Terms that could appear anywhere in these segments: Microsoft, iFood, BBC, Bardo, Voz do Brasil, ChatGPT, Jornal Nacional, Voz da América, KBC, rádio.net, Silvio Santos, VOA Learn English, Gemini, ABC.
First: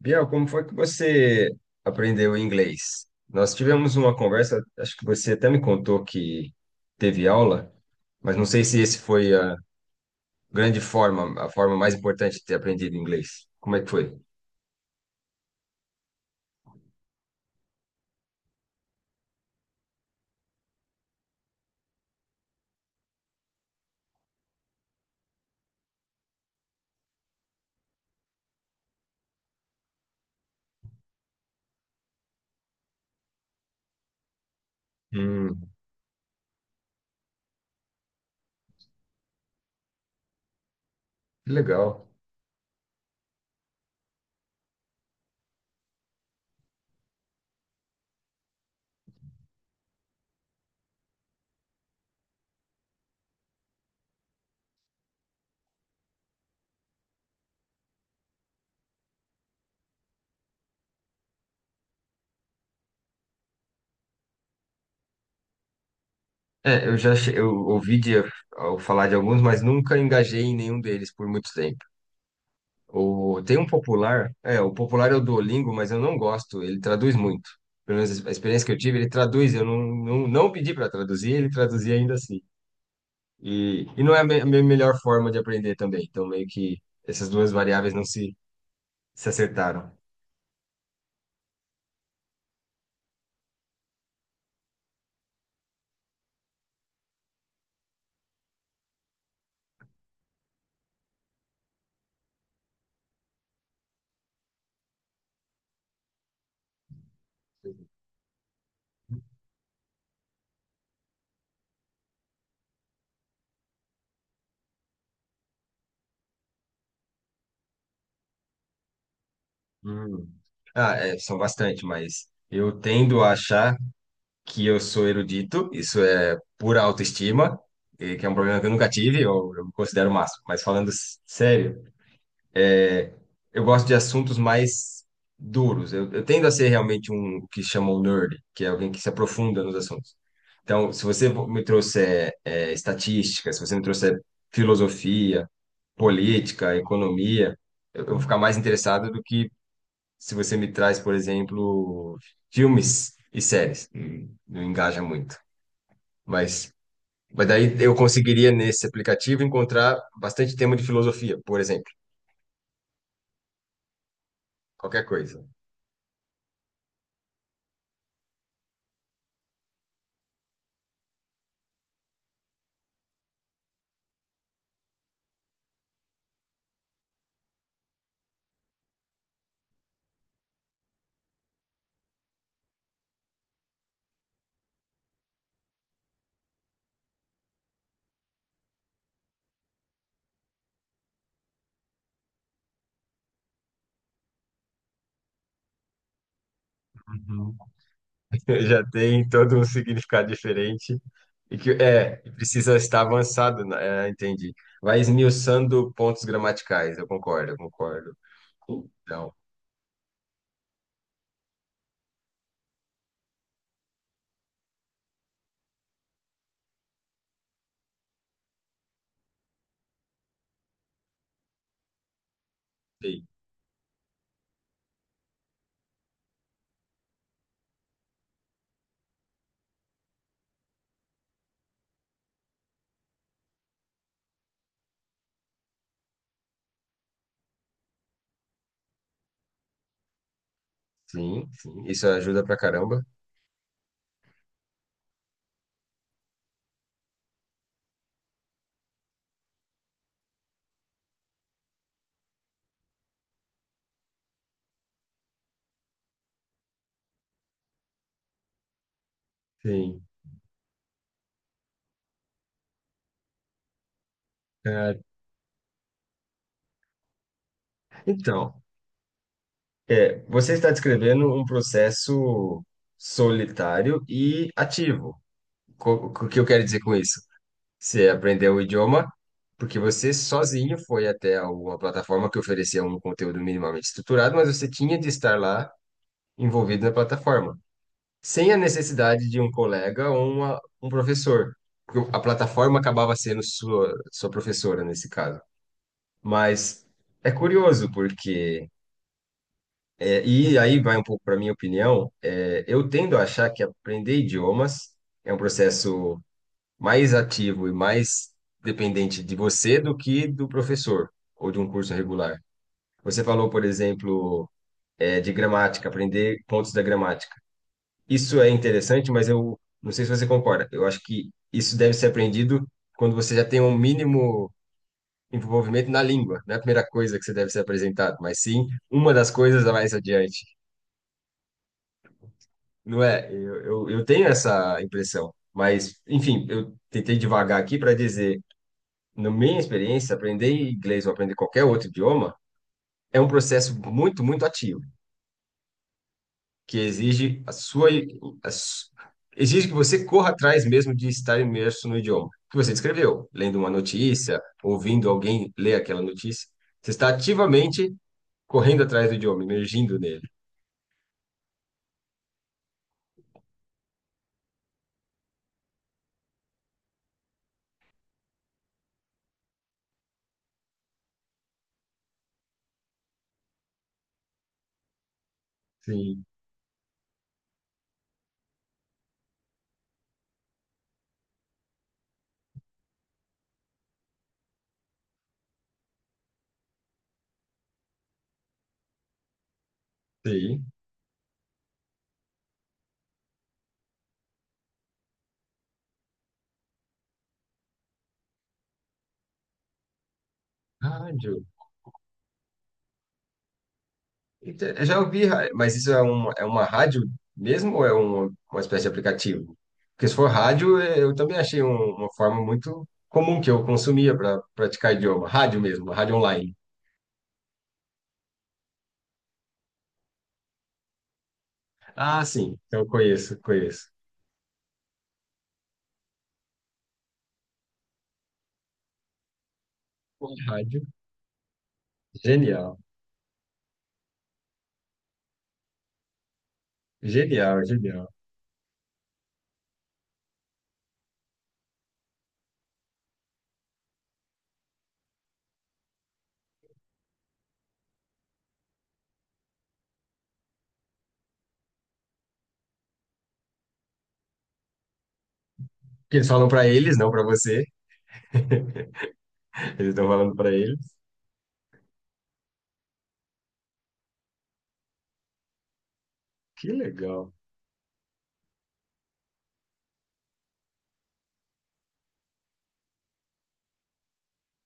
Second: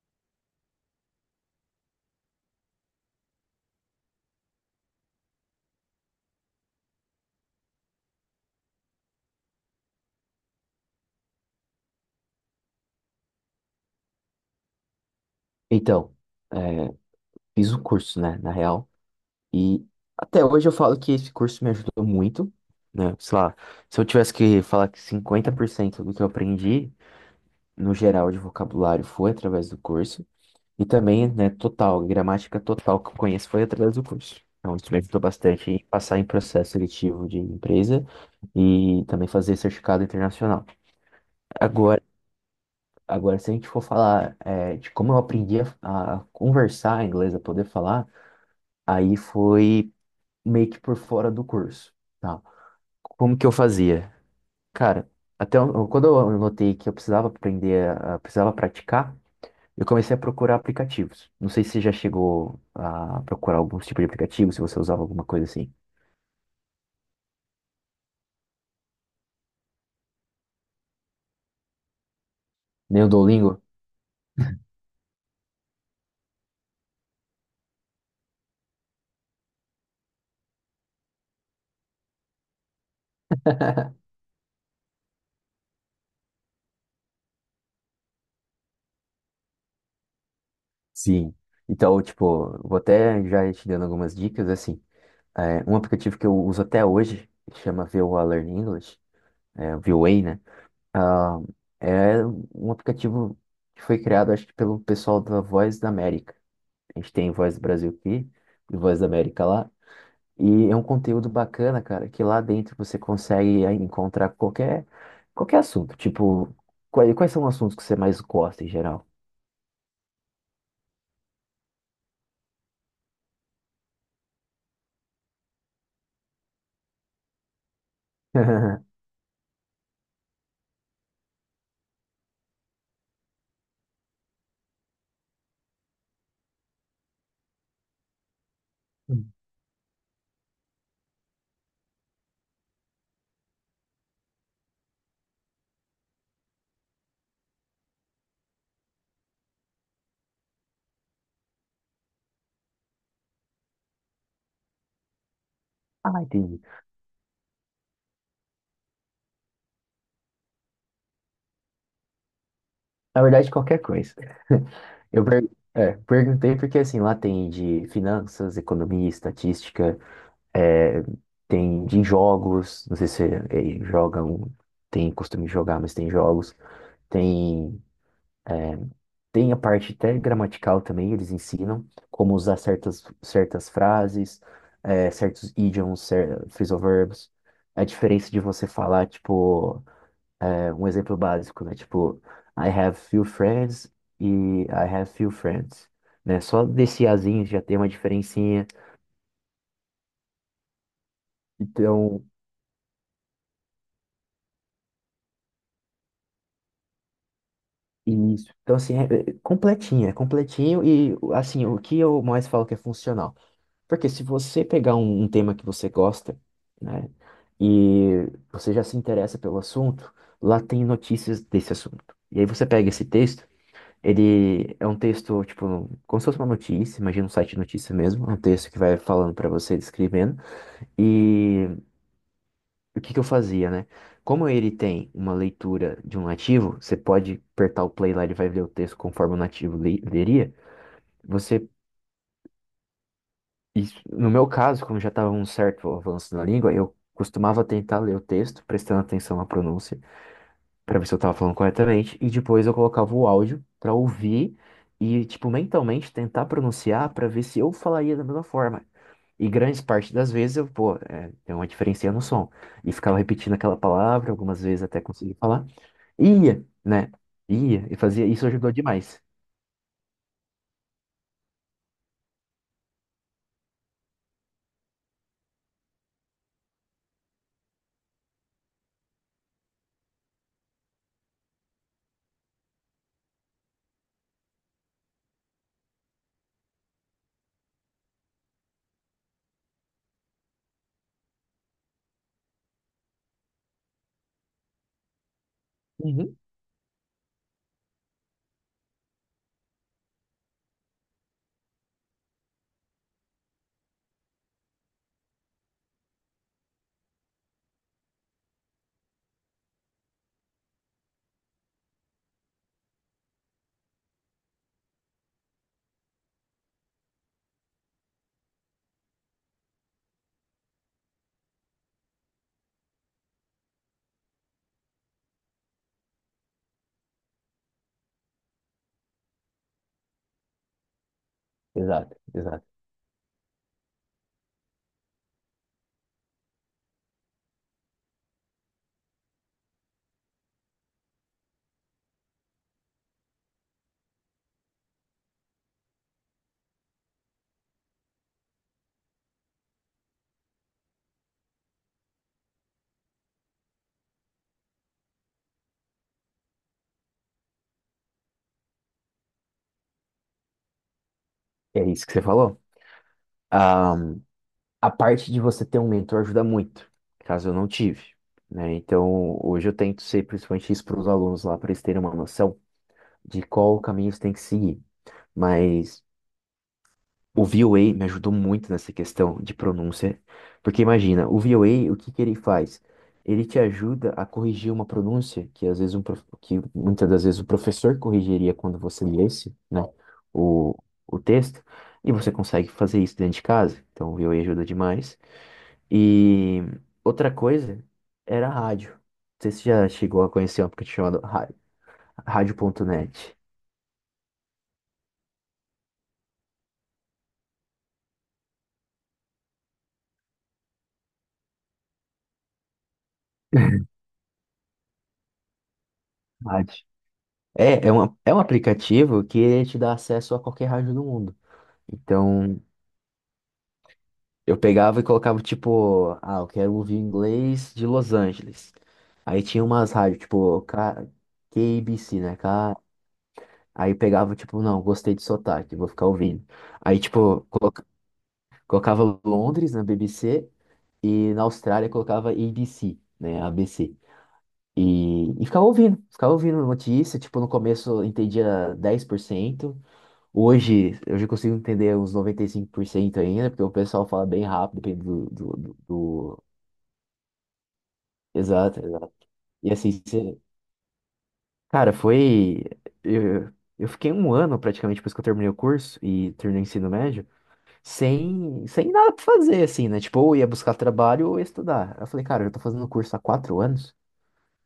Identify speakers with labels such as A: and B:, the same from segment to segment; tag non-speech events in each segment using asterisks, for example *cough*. A: Biel, como foi que você aprendeu inglês? Nós tivemos uma conversa, acho que você até me contou que teve aula, mas não sei se esse foi a grande forma, a forma mais importante de ter aprendido inglês. Como é que foi?
B: Então, é, fiz um curso, né, na real, e até hoje eu falo que esse curso me ajudou muito, né, sei lá, se eu tivesse que falar que 50% do que eu aprendi, no geral, de vocabulário foi através do curso, e também, né, total, gramática total que eu conheço foi através do curso. Então, isso me ajudou
A: Hum,
B: bastante em passar em processo seletivo de empresa e também fazer certificado internacional.
A: que
B: Agora,
A: legal.
B: agora se a gente for falar, de como eu aprendi a conversar em inglês, a poder falar, aí foi meio que por fora do curso, tá? Como que eu fazia? Cara, quando eu notei que eu precisava aprender, precisava praticar, eu comecei a procurar aplicativos. Não sei se você já chegou a procurar algum tipo de aplicativo, se você usava alguma coisa assim.
A: Eu ouvi de, ao falar de alguns, mas nunca engajei em nenhum deles por muito tempo.
B: Nem o
A: O, tem
B: Duolingo?
A: um popular é o Duolingo, mas eu não gosto, ele traduz muito. Pelo menos a experiência que eu tive, ele traduz, eu não pedi para traduzir, ele traduzia ainda assim. E não é a minha melhor forma de aprender também, então meio que essas duas variáveis se acertaram.
B: Sim. Então, tipo, vou até já ir te dando algumas dicas, é assim. É, um aplicativo que eu uso até hoje, que chama VOA Learn English, VOA, né? Ah, é um aplicativo que foi criado, acho que pelo pessoal da Voz da América. A gente tem Voz do Brasil aqui e Voz da América lá. E é um conteúdo bacana, cara, que lá dentro você consegue aí encontrar qualquer assunto. Tipo, quais são os assuntos que você mais gosta em geral?
A: Hum. Ah, é, são bastante, mas eu tendo a achar que eu sou erudito, isso é pura autoestima, e que é um problema que eu nunca
B: *laughs*
A: tive, eu me considero o máximo, mas falando s- sério. É, eu gosto de assuntos mais duros. Eu tendo a ser realmente um o que chamam nerd, que é alguém que se aprofunda nos assuntos. Então, se você me trouxer é, estatística, se você me trouxer filosofia, política, economia, eu vou ficar mais interessado do que se você me traz, por exemplo, filmes e séries. Não engaja muito.
B: Ah, entendi.
A: Mas, mas daí eu conseguiria, nesse aplicativo, encontrar bastante tema de filosofia, por exemplo,
B: Na verdade, qualquer coisa. *laughs*
A: qualquer coisa.
B: Perguntei porque, assim, lá tem de finanças, economia, estatística. É, tem de jogos, não sei se jogam, tem costume de jogar, mas tem jogos. Tem, é, tem a parte até gramatical também, eles ensinam como usar certas frases, certos idioms, cer phrasal verbs. A diferença de você falar, tipo, um exemplo básico, né? Tipo, I have few friends e I have few friends. Né? Só desse azinho
A: Uhum.
B: já tem uma
A: *laughs*
B: diferencinha.
A: Já tem todo um significado diferente e que é
B: Então,
A: precisa estar avançado, né? É, entendi. Vai esmiuçando pontos gramaticais, eu concordo, eu concordo.
B: isso. Então, assim,
A: Então,
B: é completinho e, assim, o que eu mais falo que é funcional. Porque se você pegar um tema que você gosta, né, e você já se interessa pelo assunto, lá tem notícias desse assunto. E aí você pega esse
A: sim,
B: texto, ele é um texto, tipo, como se fosse uma notícia, imagina um site de notícia mesmo, é um texto que vai falando para você, descrevendo, o que que eu fazia, né? Como ele tem uma leitura de um nativo, você pode apertar o play lá, ele vai ler o texto conforme o nativo leria. Você,
A: sim, isso ajuda pra caramba.
B: no meu caso, como já estava um certo avanço na língua, eu costumava tentar ler o texto, prestando atenção à pronúncia, para ver se eu estava falando corretamente, e depois eu colocava o áudio para ouvir e, tipo, mentalmente tentar pronunciar para ver se eu falaria da mesma forma. E grande
A: Sim.
B: parte das vezes eu, pô, tem uma diferença no som. E ficava repetindo aquela palavra, algumas vezes
A: É,
B: até conseguir falar. Ia, né? Ia, e fazia, isso
A: então,
B: ajudou demais.
A: é, você está descrevendo um processo solitário e ativo. Co- O que eu quero dizer com isso? Você aprendeu o idioma porque você sozinho foi até alguma plataforma que oferecia um conteúdo minimamente estruturado, mas você tinha de estar lá envolvido na plataforma, sem a necessidade de um colega ou um professor. Porque a plataforma acabava sendo sua professora nesse caso.
B: Uhum.
A: Mas é curioso porque, é, e aí vai um pouco para minha opinião, é, eu tendo a achar que aprender idiomas é um processo mais ativo e mais dependente de você do que do professor ou de um curso regular. Você falou, por exemplo, eh, de gramática, aprender pontos da gramática. Isso é interessante, mas eu não sei se você concorda. Eu acho que isso deve ser aprendido quando você já tem um mínimo envolvimento na língua. Não é a primeira coisa que você deve ser apresentado, mas sim uma das coisas a mais adiante.
B: Exato, exato.
A: Não é? Eu tenho essa impressão. Mas, enfim, eu tentei divagar aqui para dizer na minha experiência, aprender inglês ou aprender qualquer outro idioma é um processo muito, muito ativo, que exige a sua, a su- exige que você corra atrás mesmo de estar imerso no idioma que você escreveu, lendo uma notícia, ouvindo alguém ler aquela notícia. Você está ativamente correndo atrás do idioma, emergindo nele.
B: É isso que você falou. Ah, a parte de você ter um mentor ajuda muito, caso eu não tive, né? Então, hoje eu tento ser principalmente isso para os alunos lá, para eles terem uma noção de qual caminho você tem que seguir. Mas
A: Sim,
B: o VOA me ajudou muito nessa questão de pronúncia, porque imagina, o VOA, o A, o que que ele faz? Ele te ajuda a corrigir uma pronúncia que às vezes que muitas das vezes o professor corrigiria quando você lesse, né,
A: sim.
B: o, o texto, e você consegue fazer isso dentro de casa. Então o VOA ajuda demais. E outra coisa era a rádio. Não sei se você já chegou a conhecer um aplicativo chamado
A: Rádio.
B: rádio.net.
A: Inte- Eu já ouvi, ra- mas isso é uma rádio mesmo ou é uma espécie de aplicativo? Porque se for rádio, eh, eu também achei uma forma muito comum que eu consumia para praticar idioma. Rádio mesmo, rádio online.
B: Rádio. É, é um aplicativo que ele te dá acesso a qualquer rádio do mundo.
A: Ah, sim,
B: Então,
A: então, eu conheço, conheço.
B: eu pegava e colocava, tipo, ah, eu quero ouvir inglês de Los Angeles. Aí tinha umas rádios,
A: Pô,
B: tipo,
A: Rádio,
B: K... KBC, né? K...
A: genial,
B: Aí pegava, tipo, não, gostei de sotaque, vou ficar ouvindo. Aí, tipo,
A: genial.
B: colocava Londres na BBC e na Austrália colocava ABC, né? ABC. E ficava ouvindo notícia, tipo, no começo eu entendia 10%. Hoje, hoje eu consigo entender uns 95% ainda, porque o pessoal fala bem rápido, depende do, do, do-
A: Porque eles
B: do-
A: falam para eles, não para você.
B: Exato, exato. E
A: *laughs* Eles
B: assim,
A: estão falando
B: cê-
A: para eles.
B: Cara, foi... Eu, eu fiquei um ano, praticamente, depois que eu terminei o curso e terminei o
A: Que
B: ensino médio,
A: legal.
B: sem nada pra fazer, assim, né? Tipo, ou ia buscar trabalho ou ia estudar. Eu falei, cara, eu tô fazendo o curso há 4 anos,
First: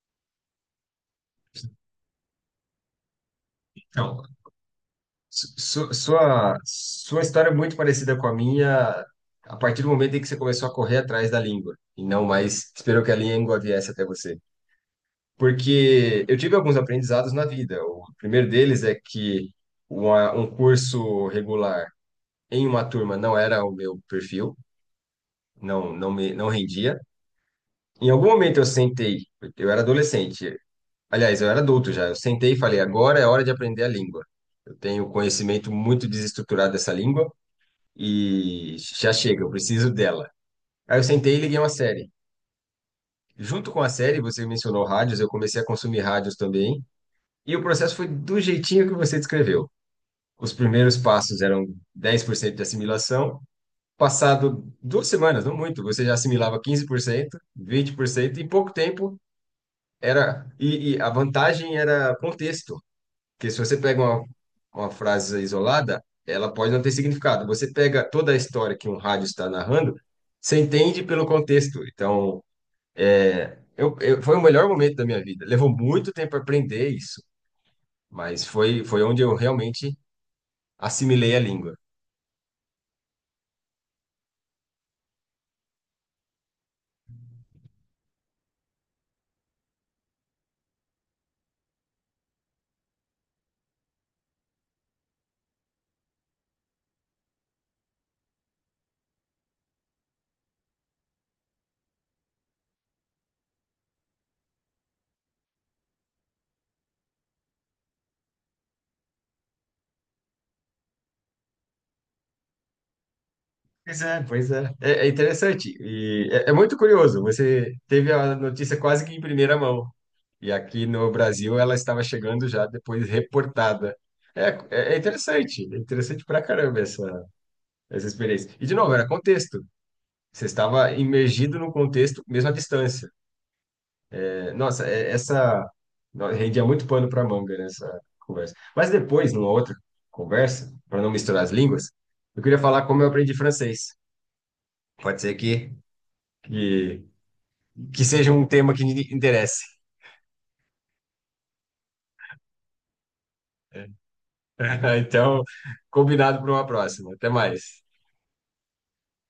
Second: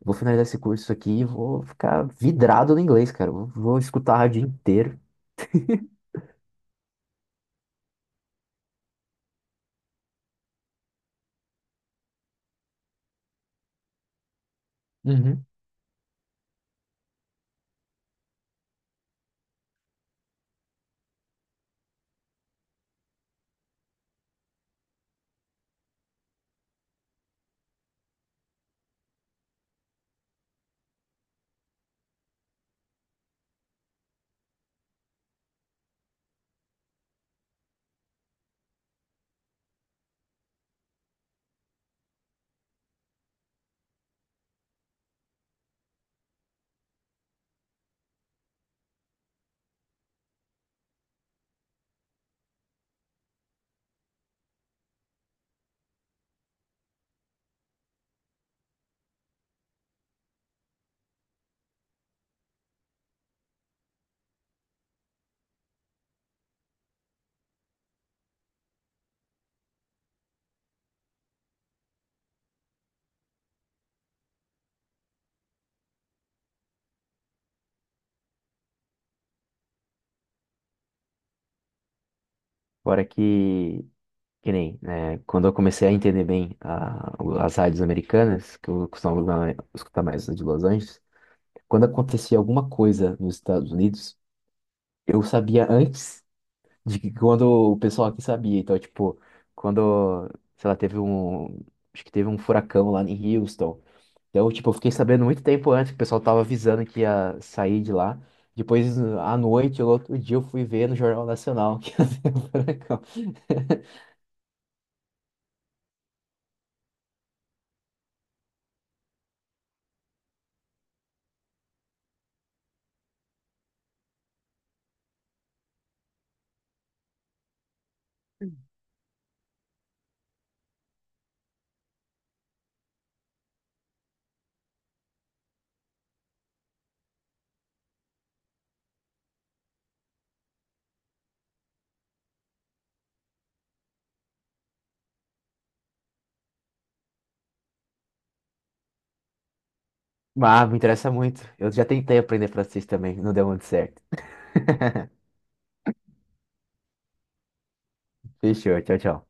B: vou finalizar esse curso aqui e vou ficar vidrado no inglês, cara. Vou escutar a
A: Então,
B: rádio inteiro.
A: Sua história é muito parecida com a minha, a partir do momento em que você começou a correr atrás da língua, e não mais esperou que a língua viesse até você.
B: Uhum.
A: Porque eu tive alguns aprendizados na vida. O primeiro deles é que um curso regular em uma turma não era o meu perfil, não rendia. Em algum momento eu sentei, eu era adolescente, aliás, eu era adulto já, eu sentei e falei, agora é hora de aprender a língua. Eu tenho conhecimento muito desestruturado dessa língua e já chega, eu preciso dela. Aí eu sentei e liguei uma série. Junto com a série, você mencionou rádios, eu comecei a consumir rádios também. E o processo foi do jeitinho que você descreveu. Os primeiros passos eram 10% de assimilação. Passado duas semanas, não muito, você já assimilava 15%, 20%, e em pouco tempo era. E a vantagem era contexto. Porque se você pega uma frase isolada, ela pode não ter significado. Você pega toda a história que um rádio está narrando, você entende pelo contexto. Então, foi o melhor momento da minha vida. Levou muito tempo aprender isso, mas foi onde eu realmente assimilei a língua.
B: Fora que... Que nem, né, quando eu comecei a entender as rádios americanas, que eu costumava escutar mais as de Los Angeles, quando acontecia alguma coisa nos Estados Unidos, eu sabia antes de que quando o pessoal aqui sabia. Então, tipo, quando, sei lá, teve um, acho que teve um furacão lá em Houston. Então, tipo, eu fiquei sabendo muito tempo antes que o pessoal tava avisando que ia sair de lá. Depois, à noite, ou outro dia, eu fui ver no Jornal Nacional *laughs* que ia ter um furacão.
A: Pois é, pois é. É, é interessante. É muito curioso. Você teve a notícia quase que em primeira mão. E aqui no Brasil ela estava chegando já depois reportada. É interessante pra caramba essa experiência. E, de novo, era contexto. Você estava imergido no contexto, mesmo à distância. É, nossa, é- essa. No- Rendia muito pano para manga nessa conversa. Mas depois, numa outra conversa, para não misturar as línguas, eu queria falar como eu aprendi francês. Pode ser que, que seja um tema que interesse.
B: Ah, me interessa muito. Eu já tentei aprender francês também, não deu muito certo.
A: *laughs*
B: *laughs*
A: Então, combinado para uma próxima. Até mais.
B: Fechou, tchau, tchau.